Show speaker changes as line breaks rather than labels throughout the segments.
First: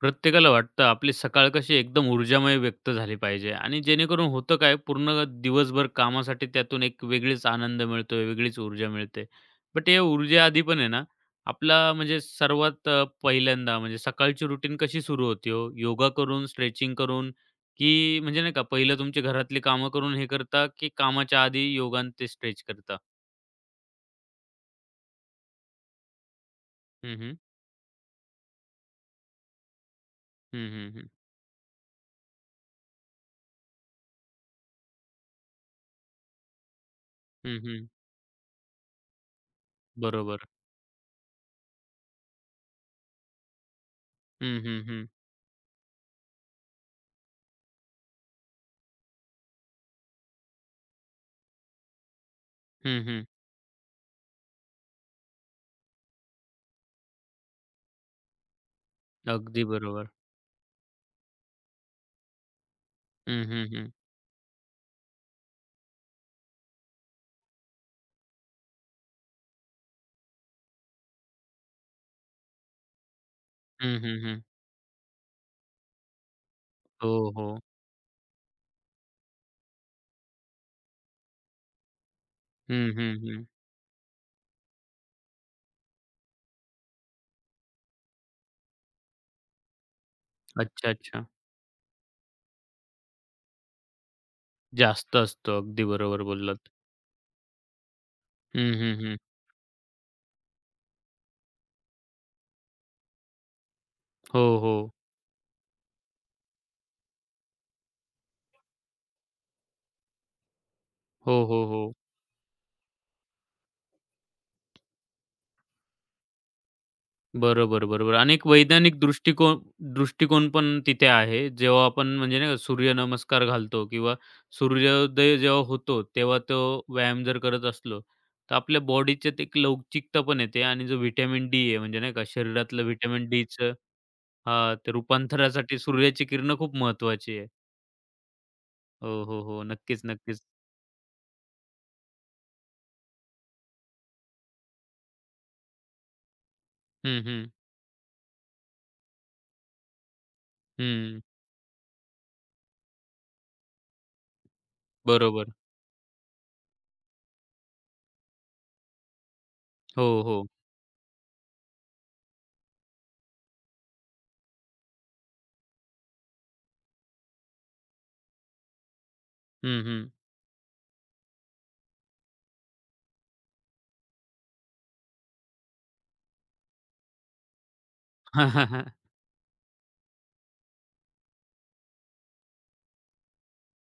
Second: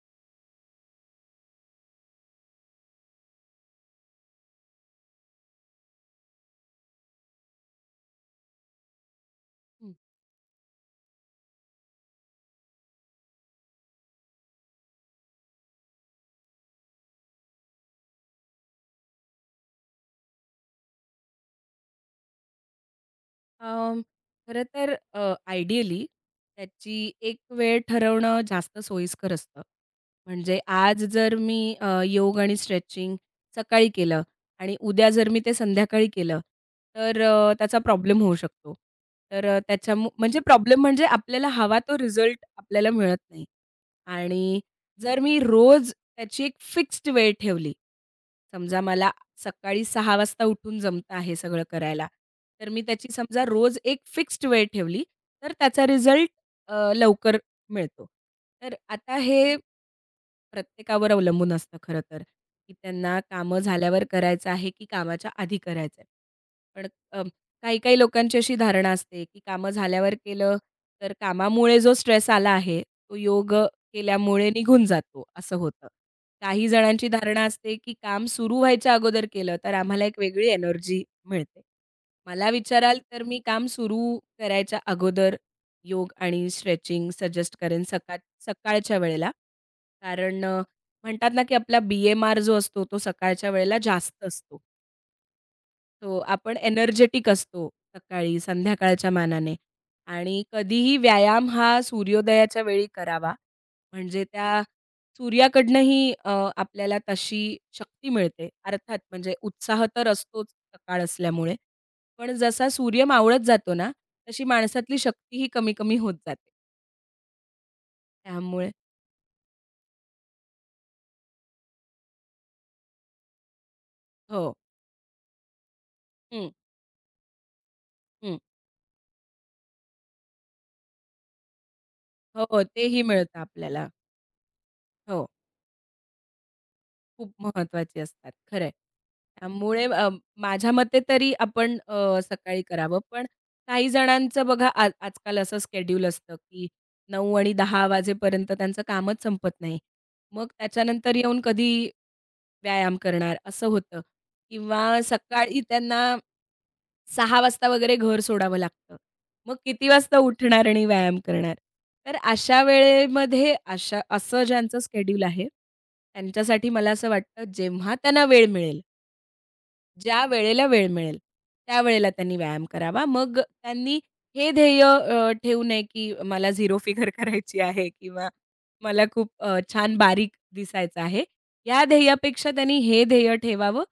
प्रत्येकाला वाटतं आपली सकाळ कशी एकदम ऊर्जामय व्यक्त झाली पाहिजे आणि जेणेकरून होतं काय पूर्ण दिवसभर कामासाठी त्यातून एक वेगळीच आनंद मिळतोय, वेगळीच ऊर्जा मिळते. बट
हं.
या ऊर्जेआधी पण आहे ना, आपला म्हणजे सर्वात पहिल्यांदा म्हणजे सकाळची रुटीन कशी सुरू होते हो? योगा करून, स्ट्रेचिंग करून की म्हणजे नाही का पहिलं तुमची घरातली कामं करून हे करता की कामाच्या आधी योगा आणि ते स्ट्रेच करता?
अं, खरं तर आयडियली त्याची
हं, हं.
एक वेळ ठरवणं जास्त सोयीस्कर असतं. म्हणजे
हं, हं,
आज
हं.
जर मी योग आणि स्ट्रेचिंग सकाळी केलं आणि उद्या जर मी ते संध्याकाळी केलं, तर
हं,
त्याचा
हं.
प्रॉब्लेम होऊ शकतो. तर म्हणजे
बरोबर.
प्रॉब्लेम म्हणजे आपल्याला हवा तो रिझल्ट आपल्याला मिळत नाही.
हं,
आणि
हं, हं.
जर मी रोज त्याची एक फिक्स्ड वेळ ठेवली, समजा मला सकाळी 6 वाजता उठून जमतं आहे सगळं करायला. तर मी
हं,
त्याची
हं.
समजा रोज एक फिक्स्ड वेळ ठेवली, तर त्याचा रिझल्ट लवकर मिळतो. तर आता हे
अगदी बरोबर.
प्रत्येकावर अवलंबून असतं खरं तर, की त्यांना
हं,
कामं
हं, हं.
झाल्यावर करायचं आहे, की कामाच्या आधी करायचं आहे. पण काही-काही लोकांची अशी धारणा असते, की कामं झाल्यावर केलं, तर कामामुळे जो स्ट्रेस आला आहे, तो योग
हं, हं, हं.
केल्यामुळे निघून जातो, असं होतं. काही जणांची
हो,
धारणा
हो.
असते, की काम सुरू व्हायच्या अगोदर केलं, तर आम्हाला एक वेगळी एनर्जी मिळते. मला
हं,
विचाराल
हं,
तर मी
हं.
काम सुरू करायच्या अगोदर योग आणि स्ट्रेचिंग सजेस्ट करेन सकाळच्या वेळेला. कारण
अच्छा, अच्छा.
म्हणतात ना, की आपला BMR जो असतो, तो सकाळच्या वेळेला जास्त असतो.
जास्त असतो. अगदी
तो
बरोबर
आपण
बोललात.
एनर्जेटिक असतो सकाळी,
हं, हं,
संध्याकाळच्या
हं.
मानाने आणि कधीही व्यायाम हा सूर्योदयाच्या वेळी करावा. म्हणजे
हो,
त्या
हो.
सूर्याकडनंही आपल्याला तशी शक्ती मिळते. अर्थात म्हणजे उत्साह तर असतोच सकाळ
हो,
असल्यामुळे.
हो, हो.
पण जसा सूर्य मावळत जातो ना, तशी माणसातली शक्तीही कमी-कमी होत जाते.
बरोबर, बरोबर. आणि एक
त्यामुळे
वैज्ञानिक दृष्टिकोन दृष्टिकोन पण तिथे आहे. जेव्हा आपण म्हणजे नाही का सूर्य नमस्कार घालतो किंवा
हो.
सूर्योदय जेव्हा होतो, तेव्हा
हं,
तो व्यायाम जर करत असलो,
हं.
तर आपल्या बॉडीच्यात एक लवचिकता पण येते आणि जो व्हिटॅमिन डी आहे म्हणजे नाही का
हो, हो.
शरीरातलं
तेही
व्हिटॅमिन
मिळतं
डीचं
आपल्याला.
हां, ते
हो.
रूपांतरासाठी सूर्याची किरणं खूप
खूप
महत्त्वाची आहे.
महत्वाची असतात. खरं आहे.
हो, हो, हो.
त्यामुळे
नक्कीच, नक्कीच.
माझ्या मते तरी आपण सकाळी करावं. पण काही जणांचं बघा आज आजकाल असं स्केड्यूल असतं, की
हं,
9
हं.
आणि 10 वाजेपर्यंत त्यांचं कामच संपत नाही. मग त्याच्यानंतर
हं.
येऊन कधी व्यायाम करणार असं होतं किंवा
बरोबर.
सकाळी त्यांना 6 वाजता वगैरे घर सोडावं लागतं. मग किती
हो,
वाजता
हो.
उठणार आणि व्यायाम करणार? तर अशा वेळेमध्ये असं ज्यांचं शेड्यूल आहे, त्यांच्यासाठी मला असं वाटतं जेव्हा त्यांना वेळ मिळेल,
हं, हं.
ज्या वेळेला वेळ मिळेल, त्यावेळेला त्यांनी व्यायाम करावा. मग त्यांनी हे ध्येय ठेवू नये, की मला झिरो फिगर करायची आहे किंवा मला खूप छान बारीक दिसायचं आहे. या ध्येयापेक्षा त्यांनी हे ध्येय ठेवावं,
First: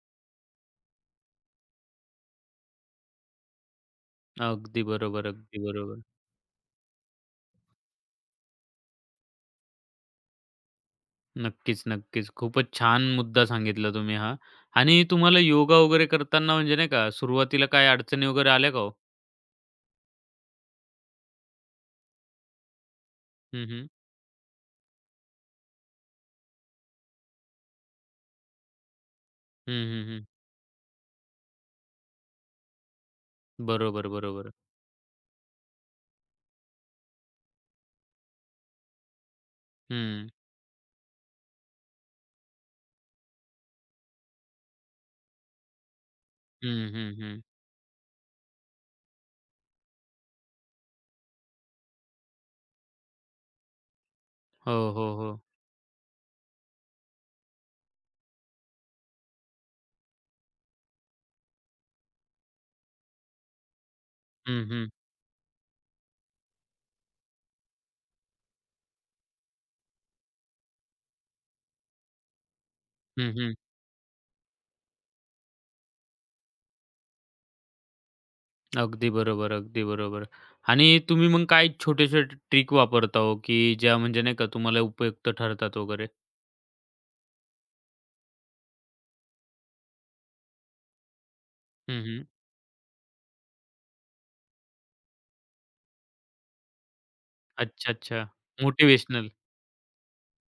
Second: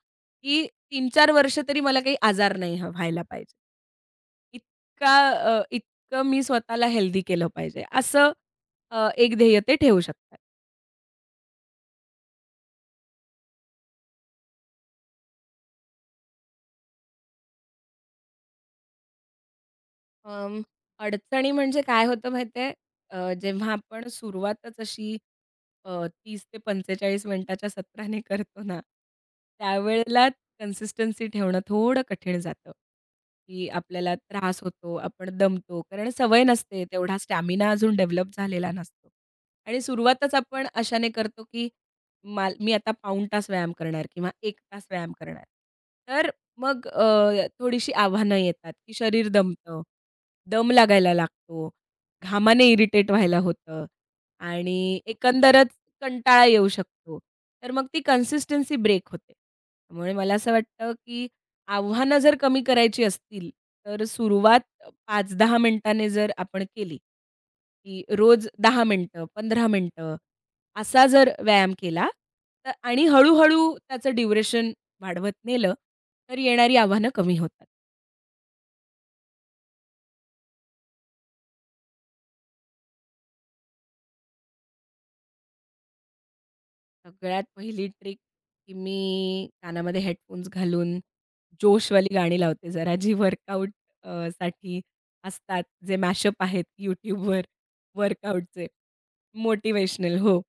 की 3-4 वर्ष तरी मला काही आजार नाही ह व्हायला पाहिजे.
अगदी बरोबर, अगदी बरोबर.
इतकं मी स्वतःला हेल्दी केलं पाहिजे असं एक ध्येय ते ठेवू शकतात.
नक्कीच, नक्कीच. खूपच छान मुद्दा सांगितला तुम्ही हा. आणि तुम्हाला योगा वगैरे करताना म्हणजे नाही का सुरुवातीला काही अडचणी वगैरे आल्या का हो?
अं, अडचणी म्हणजे काय होतं माहिती आहे?
हं,
जेव्हा
हं.
आपण सुरुवातच अशी अ, 30 ते 45 मिनिटाच्या सत्राने करतो ना,
हं, हं, हं.
त्यावेळेला कन्सिस्टन्सी ठेवणं थोडं कठीण जातं, की
बरोबर,
आपल्याला
बरोबर.
त्रास होतो, आपण दमतो. कारण सवय नसते, तेवढा स्टॅमिना अजून डेव्हलप झालेला नसतो. आणि
हं.
सुरुवातच आपण अशाने करतो, की माल मी आता पाऊण तास व्यायाम करणार किंवा 1 तास व्यायाम करणार. तर मग
हं, हं, हं.
थोडीशी आव्हानं येतात, की शरीर दमतं, दम लागायला लागतो, घामाने इरिटेट व्हायला होतं
हो,
आणि
हो, हो.
एकंदरच कंटाळा येऊ शकतो. तर मग ती कन्सिस्टन्सी ब्रेक होते. त्यामुळे मला असं वाटतं, की आव्हानं जर कमी करायची असतील, तर सुरुवात
हं, हं.
5-10 मिनिटांनी जर आपण केली, की रोज 10 मिनिटं, 15 मिनिटं असा जर व्यायाम केला तर आणि
हं, हं.
त्याचं ड्युरेशन वाढवत नेलं, तर येणारी आव्हानं कमी होतात.
अगदी बरोबर, अगदी बरोबर. आणि तुम्ही मग काय छोटे-छोटे ट्रिक वापरता हो, की ज्या म्हणजे नाही का तुम्हाला उपयुक्त ठरतात वगैरे?
सगळ्यात पहिली ट्रिक की मी कानामध्ये हेडफोन्स घालून
हं,
जोशवाली
हं.
गाणी लावते जरा, जी वर्कआउट साठी असतात, जे मॅशअप आहेत YouTubeवर
अच्छा, अच्छा.
वर्कआउटचे.
मोटिव्हेशनल.
मोटिवेशनल हो.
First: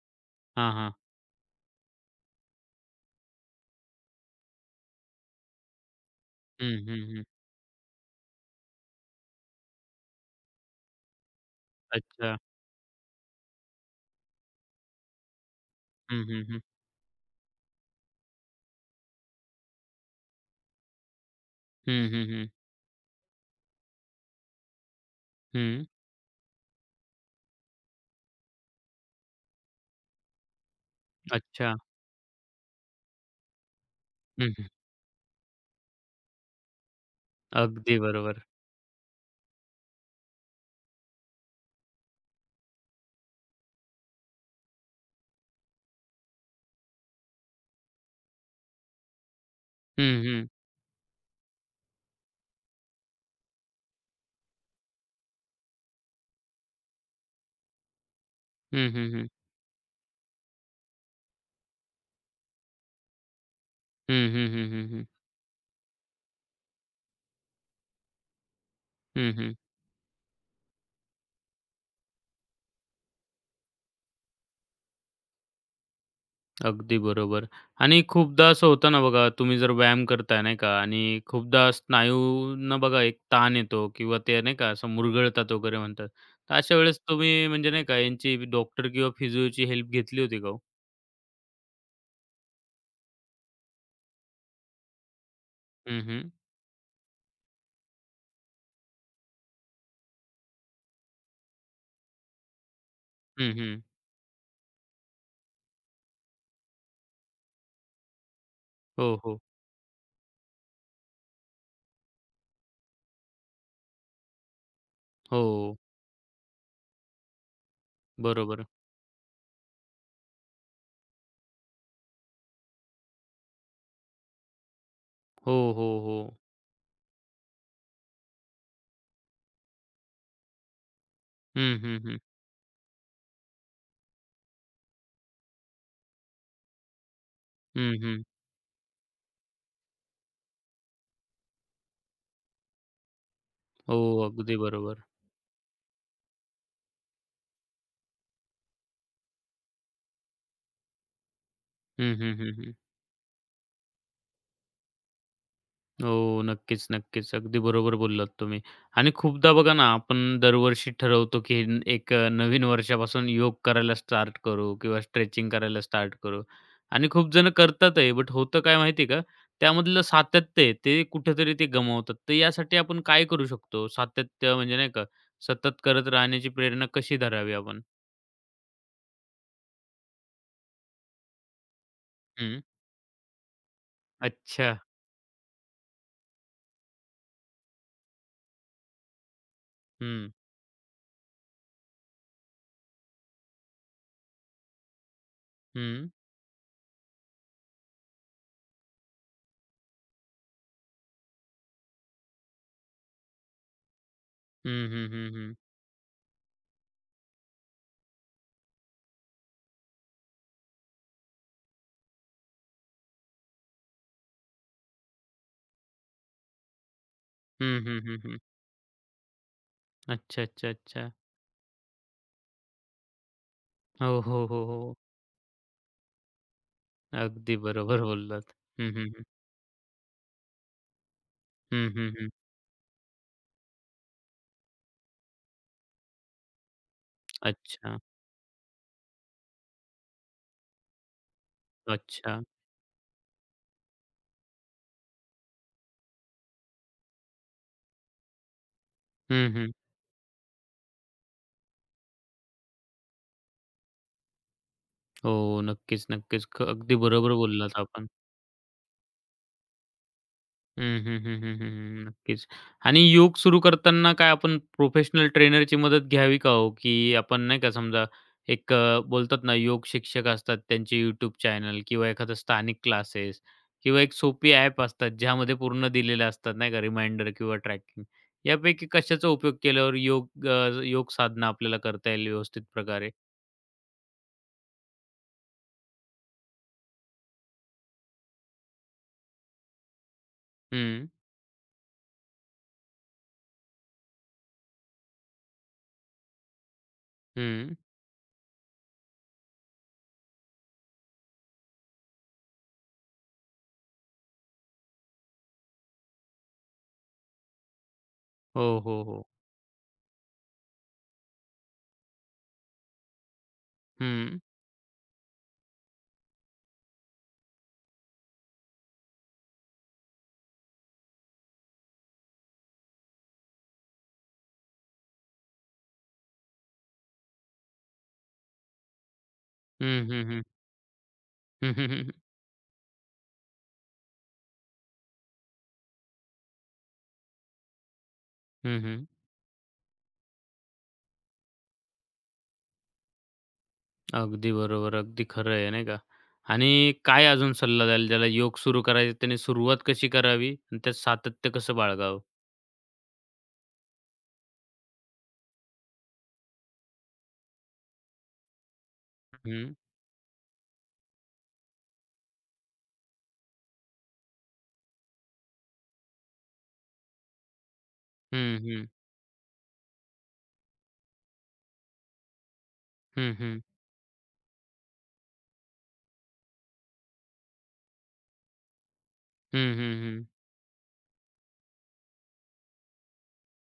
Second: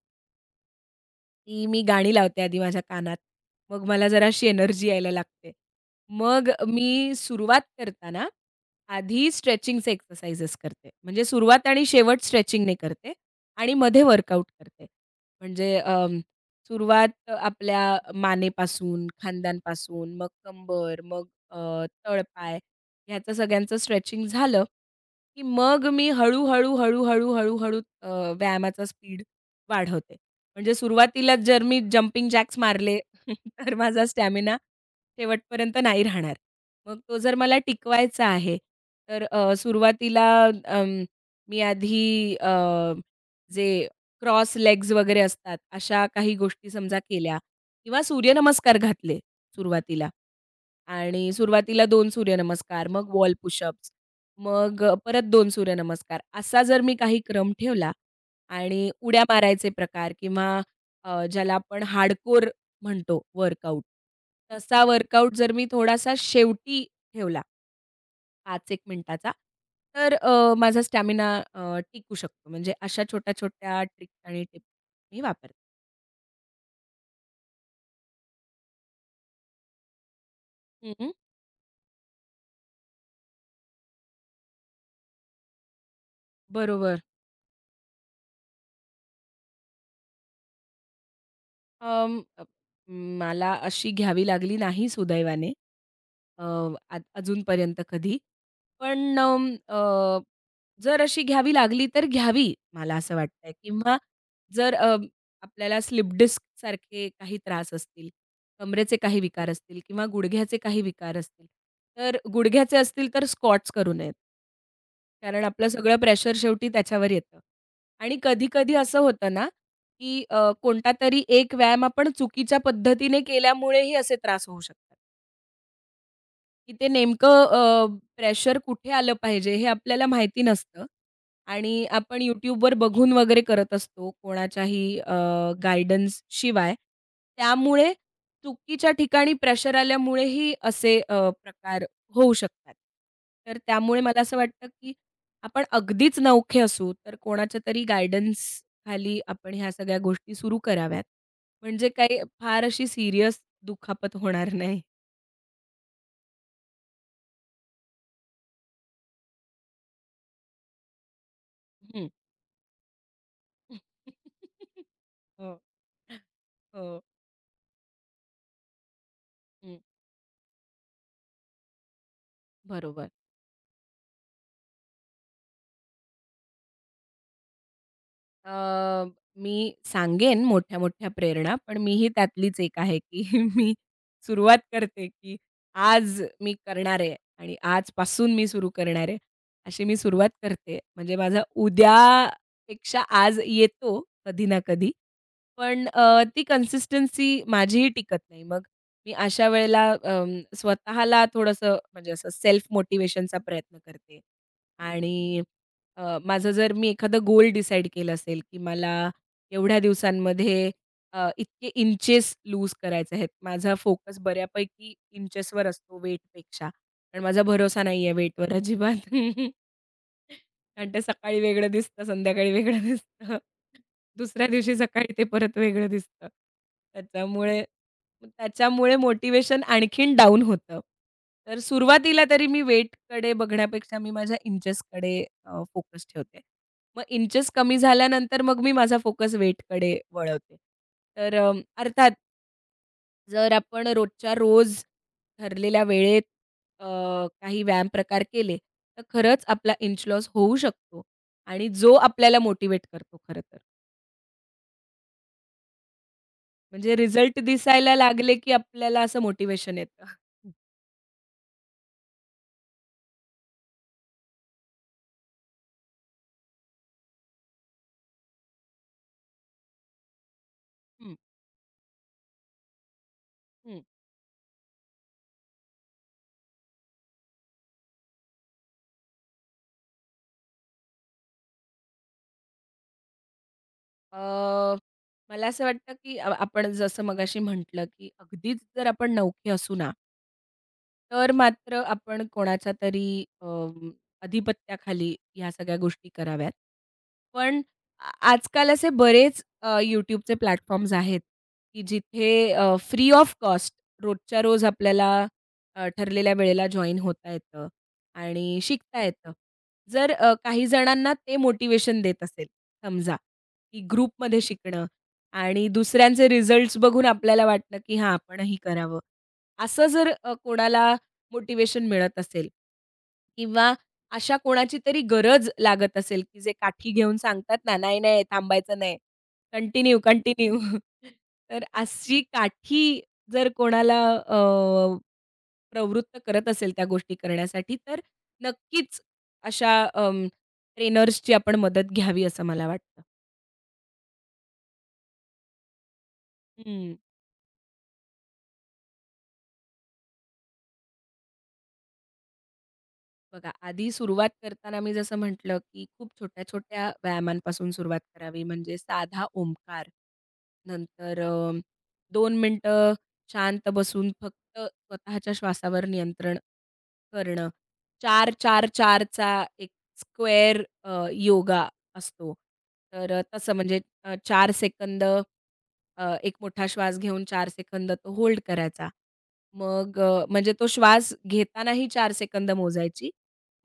हां, हां.
की मी गाणी लावते आधी माझ्या कानात. मग मला जरा अशी एनर्जी यायला लागते. मग
हं, हं,
मी
हं.
सुरुवात करताना आधी स्ट्रेचिंगचे एक्सरसाइजेस करते. म्हणजे सुरुवात आणि शेवट
अच्छा.
स्ट्रेचिंगने करते आणि मध्ये वर्कआउट करते. म्हणजे
हं, हं, हं.
सुरुवात आपल्या मानेपासून, खांद्यांपासून, मग कंबर, मग
हं, हं, हं.
तळपाय ह्याचं सगळ्यांचं स्ट्रेचिंग झालं, की मग
हं.
मी हळू-हळू, व्यायामाचा स्पीड वाढवते. म्हणजे सुरुवातीलाच जर
अच्छा.
मी जंपिंग जॅक्स मारले तर माझा
हं,
स्टॅमिना
हं.
शेवटपर्यंत नाही राहणार. मग तो जर मला
अगदी
टिकवायचा
बरोबर.
आहे, तर सुरुवातीला अं, मी आधी जे क्रॉस लेग्स वगैरे असतात, अशा काही गोष्टी समजा केल्या किंवा सूर्यनमस्कार घातले सुरुवातीला
हं, हं.
आणि सुरुवातीला 2 सूर्यनमस्कार, मग वॉल पुशअप्स, मग परत 2 सूर्यनमस्कार असा जर मी काही क्रम ठेवला, आणि
हं, हं,
उड्या
हं.
मारायचे प्रकार किंवा ज्याला आपण हार्डकोर म्हणतो वर्कआउट,
हं, हं, हं,
तसा
हं, हं.
वर्कआउट जर मी थोडासा शेवटी ठेवला 5-1 मिनिटाचा,
हं, हं.
तर माझा स्टॅमिना अ, टिकू शकतो. म्हणजे अशा छोट्या-छोट्या ट्रिक्स आणि टिप्स मी वापरते.
अगदी बरोबर आणि खूपदा असं होतं ना बघा, तुम्ही जर व्यायाम करताय नाही का आणि
हं.
खूपदा स्नायूंना बघा एक ताण येतो किंवा ते नाही का असं मुरगळतात वगैरे म्हणतात. तर अशा वेळेस
बरोबर.
तुम्ही म्हणजे नाही का यांची डॉक्टर किंवा फिजिओची हेल्प घेतली होती का हो?
अं, अ, मला अशी घ्यावी लागली नाही सुदैवाने.
हं, हं.
अ, आ अजूनपर्यंत कधी. पण जर अशी घ्यावी लागली तर घ्यावी, मला असं वाटतंय
हं, हं.
किंवा जर आपल्याला स्लिप डिस्क सारखे काही त्रास असतील, कमरेचे
हो,
काही
हो.
विकार असतील किंवा गुडघ्याचे काही विकार असतील, तर गुडघ्याचे असतील तर स्क्वॉट्स करू नयेत. कारण आपलं
हो.
सगळं प्रेशर शेवटी त्याच्यावर येतं आणि
बरोबर.
कधी-कधी असं होतं ना, की कोणता तरी एक व्यायाम आपण चुकीच्या पद्धतीने केल्यामुळेही असे त्रास होऊ शकतात.
हो, हो, हो.
तिथे नेमकं प्रेशर कुठे आलं पाहिजे हे आपल्याला माहिती नसतं आणि
हं, हं, हं.
आपण YouTubeवर बघून वगैरे करत असतो कोणाच्याही गाईडन्स शिवाय. त्यामुळे
हं, हं.
चुकीच्या ठिकाणी प्रेशर आल्यामुळेही असे प्रकार होऊ शकतात. तर
हो,
त्यामुळे मला असं
अगदी
वाटतं, की
बरोबर.
आपण अगदीच नवखे असू, तर कोणाच्या तरी गाईडन्स खाली आपण ह्या सगळ्या गोष्टी सुरू कराव्यात. म्हणजे
हं,
काही
हं, हं,
फार
हं.
अशी सीरियस दुखापत होणार नाही.
हो, नक्कीच, नक्कीच. अगदी बरोबर बोललात तुम्ही. आणि खूपदा बघा ना, आपण दरवर्षी ठरवतो, की एक नवीन वर्षापासून योग करायला स्टार्ट करू किंवा स्ट्रेचिंग
हो,
करायला स्टार्ट करू.
हो.
आणि खूप जण करतातही, बट होतं काय माहिती आहे का,
हं,
त्यामधलं सातत्य आहे, ते कुठेतरी ते गमावतात. तर यासाठी आपण
बरोबर.
काय करू शकतो? सातत्य म्हणजे नाही का, सतत करत राहण्याची प्रेरणा कशी धरावी आपण?
अ, मी सांगेन मोठ्या-मोठ्या प्रेरणा, पण मीही त्यातलीच
हं.
एक आहे, की मी सुरुवात
अच्छा.
करते, की आज मी करणार आहे आणि आजपासून मी सुरू करणार आहे, अशी मी सुरुवात
हं.
करते. म्हणजे माझा उद्यापेक्षा आज येतो कधी ना कधी. पण
हं.
ती कन्सिस्टन्सी माझीही टिकत नाही. मग मी अशा वेळेला स्वतःला थोडंसं म्हणजे असं सेल्फ मोटिव्हेशनचा प्रयत्न करते.
हं, हं, हं,
आणि
हं.
माझं जर मी एखादं गोल डिसाईड केलं असेल, की मला एवढ्या दिवसांमध्ये इतके इंचेस लूज करायचे आहेत. माझा फोकस बऱ्यापैकी इंचेसवर असतो वेटपेक्षा. कारण माझा
हं,
भरोसा
हं,
नाही आहे
हं, हं.
वेटवर अजिबात.
अच्छा, अच्छा,
कारण ते
अच्छा.
सकाळी वेगळं दिसतं, संध्याकाळी वेगळं दिसतं.
हो, हो,
दुसऱ्या
हो,
दिवशी
हो.
सकाळी ते परत वेगळं दिसतं.
अगदी
त्याच्यामुळे
बरोबर बोललात. हं,
त्याच्यामुळे
हं, हं.
मोटिवेशन आणखीन डाउन होतं. तर
हं, हं,
सुरुवातीला
हं.
तरी मी वेटकडे बघण्यापेक्षा मी माझ्या इंचेसकडे फोकस ठेवते. मग इंचेस कमी
अच्छा,
झाल्यानंतर मग मी माझा फोकस वेटकडे वळवते. तर अर्थात
अच्छा.
जर आपण रोजच्या रोज ठरलेल्या वेळेत अ, काही व्यायाम प्रकार केले, तर खरंच
हं, हं.
आपला इंच लॉस होऊ शकतो आणि जो आपल्याला मोटिव्हेट करतो खरं तर.
हो, नक्कीच, नक्कीच. ख
म्हणजे
अगदी बरोबर
रिझल्ट
बोललात
दिसायला
आपण.
लागले, की आपल्याला असं मोटिव्हेशन येतं.
हं, हं, हं, हं, हं, हं. नक्कीच. आणि योग सुरू करताना काय आपण प्रोफेशनल ट्रेनरची मदत घ्यावी का हो? की आपण नाही का समजा एक बोलतात ना योग शिक्षक असतात त्यांचे
हं,
YouTube चॅनल किंवा एखादं स्थानिक क्लासेस
हं.
किंवा एक सोपी ॲप असतात ज्यामध्ये पूर्ण दिलेले असतात नाही का रिमाइंडर किंवा ट्रॅकिंग. यापैकी कशाचा उपयोग केल्यावर योग साधना आपल्याला करता येईल व्यवस्थित प्रकारे?
अ, मला असं वाटतं, की आपण जसं मगाशी म्हटलं, की अगदीच जर आपण नवखे असू ना
हं,
तर मात्र आपण कोणाच्या तरी अधिपत्याखाली ह्या सगळ्या गोष्टी कराव्यात. पण
हं.
आजकाल असे बरेच YouTubeचे प्लॅटफॉर्म्स आहेत, की जिथे फ्री ऑफ कॉस्ट रोजच्या रोज आपल्याला ठरलेल्या वेळेला जॉइन होता येतं आणि
हो,
शिकता
हो, हो.
येतं. जर काही जणांना ते मोटिव्हेशन देत असेल समजा, की
हं.
ग्रुपमध्ये शिकणं आणि दुसऱ्यांचे रिझल्ट्स बघून आपल्याला वाटलं, की हां आपणही करावं. असं जर कोणाला मोटिवेशन मिळत असेल किंवा अशा कोणाची तरी गरज लागत असेल, की जे काठी घेऊन सांगतात ना, "नाही, नाही थांबायचं नाही. कंटिन्यू,
हं, हं, हं.
कंटिन्यू." तर
हं, हं, हं.
अशी काठी जर कोणाला अ, प्रवृत्त करत असेल त्या गोष्टी करण्यासाठी, तर
हं,
नक्कीच
हं.
अशा ट्रेनर्सची आपण मदत घ्यावी असं मला वाटतं.
अगदी बरोबर. अगदी खरं आहे, नाही का? आणि
हं.
काय अजून सल्ला द्याल ज्याला योग सुरू करायचा त्याने सुरुवात कशी करावी आणि त्यात सातत्य कसं बाळगावं?
बघा, आधी सुरुवात करताना मी जसं म्हटलं, की खूप छोट्या-छोट्या व्यायामांपासून सुरुवात करावी. म्हणजे साधा
हं,
ओमकार, नंतर 2 मिनिटं शांत बसून फक्त स्वतःच्या श्वासावर नियंत्रण करणं. चार
हं,
चार
हं.
4 चा एक स्क्वेअर योगा असतो. तर
हं,
तसं
हं.
म्हणजे 4 सेकंद एक मोठा श्वास घेऊन 4 सेकंद तो होल्ड करायचा.
हं, हं,
मग
हं.
म्हणजे तो श्वास घेतानाही 4 सेकंद मोजायची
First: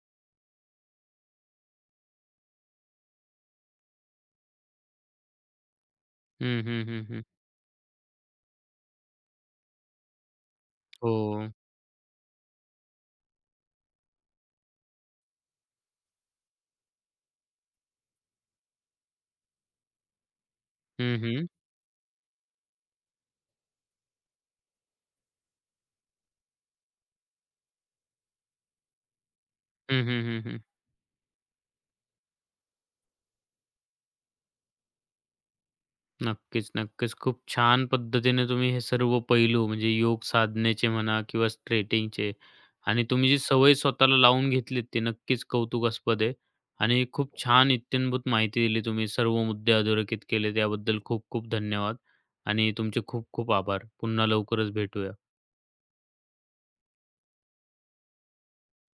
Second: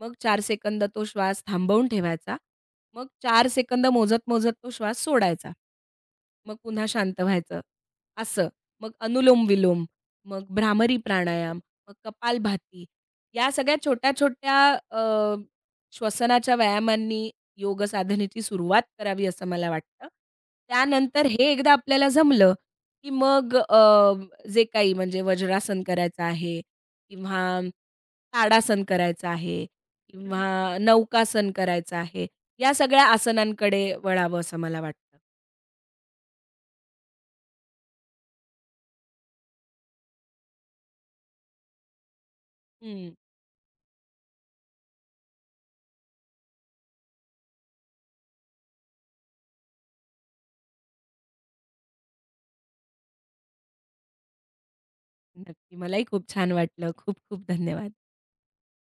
मग चार सेकंद तो श्वास थांबवून ठेवायचा. मग 4 सेकंद मोजत-मोजत तो श्वास सोडायचा. मग
हं, हं,
पुन्हा
हं,
शांत
हं.
व्हायचं. असं. मग अनुलोम-विलोम, मग भ्रामरी
हो.
प्राणायाम, मग कपालभाती. या सगळ्या छोट्या-छोट्या अ, श्वसनाच्या व्यायामांनी योग साधनेची सुरुवात करावी असं मला वाटतं.
हं,
त्यानंतर
हं.
हे एकदा आपल्याला जमलं, की मग जे काही म्हणजे वज्रासन करायचं आहे किंवा ताडासन करायचं आहे
हं, हं, हं, हं.
किंवा नौकासन करायचं आहे. या सगळ्या आसनांकडे वळावं असं मला वाटतं.
नक्कीच, नक्कीच. खूप छान पद्धतीने तुम्ही हे सर्व पैलू म्हणजे योग साधनेचे म्हणा किंवा स्ट्रेचिंगचे आणि
हं.
तुम्ही जी सवय स्वतःला लावून घेतलीत ती नक्कीच कौतुकास्पद आहे आणि खूप छान इत्थंभूत माहिती दिली तुम्ही. सर्व मुद्दे अधोरेखित केले त्याबद्दल खूप खूप धन्यवाद आणि तुमचे खूप खूप आभार. पुन्हा लवकरच भेटूया.
नक्की. मलाही खूप छान वाटलं. खूप खूप धन्यवाद.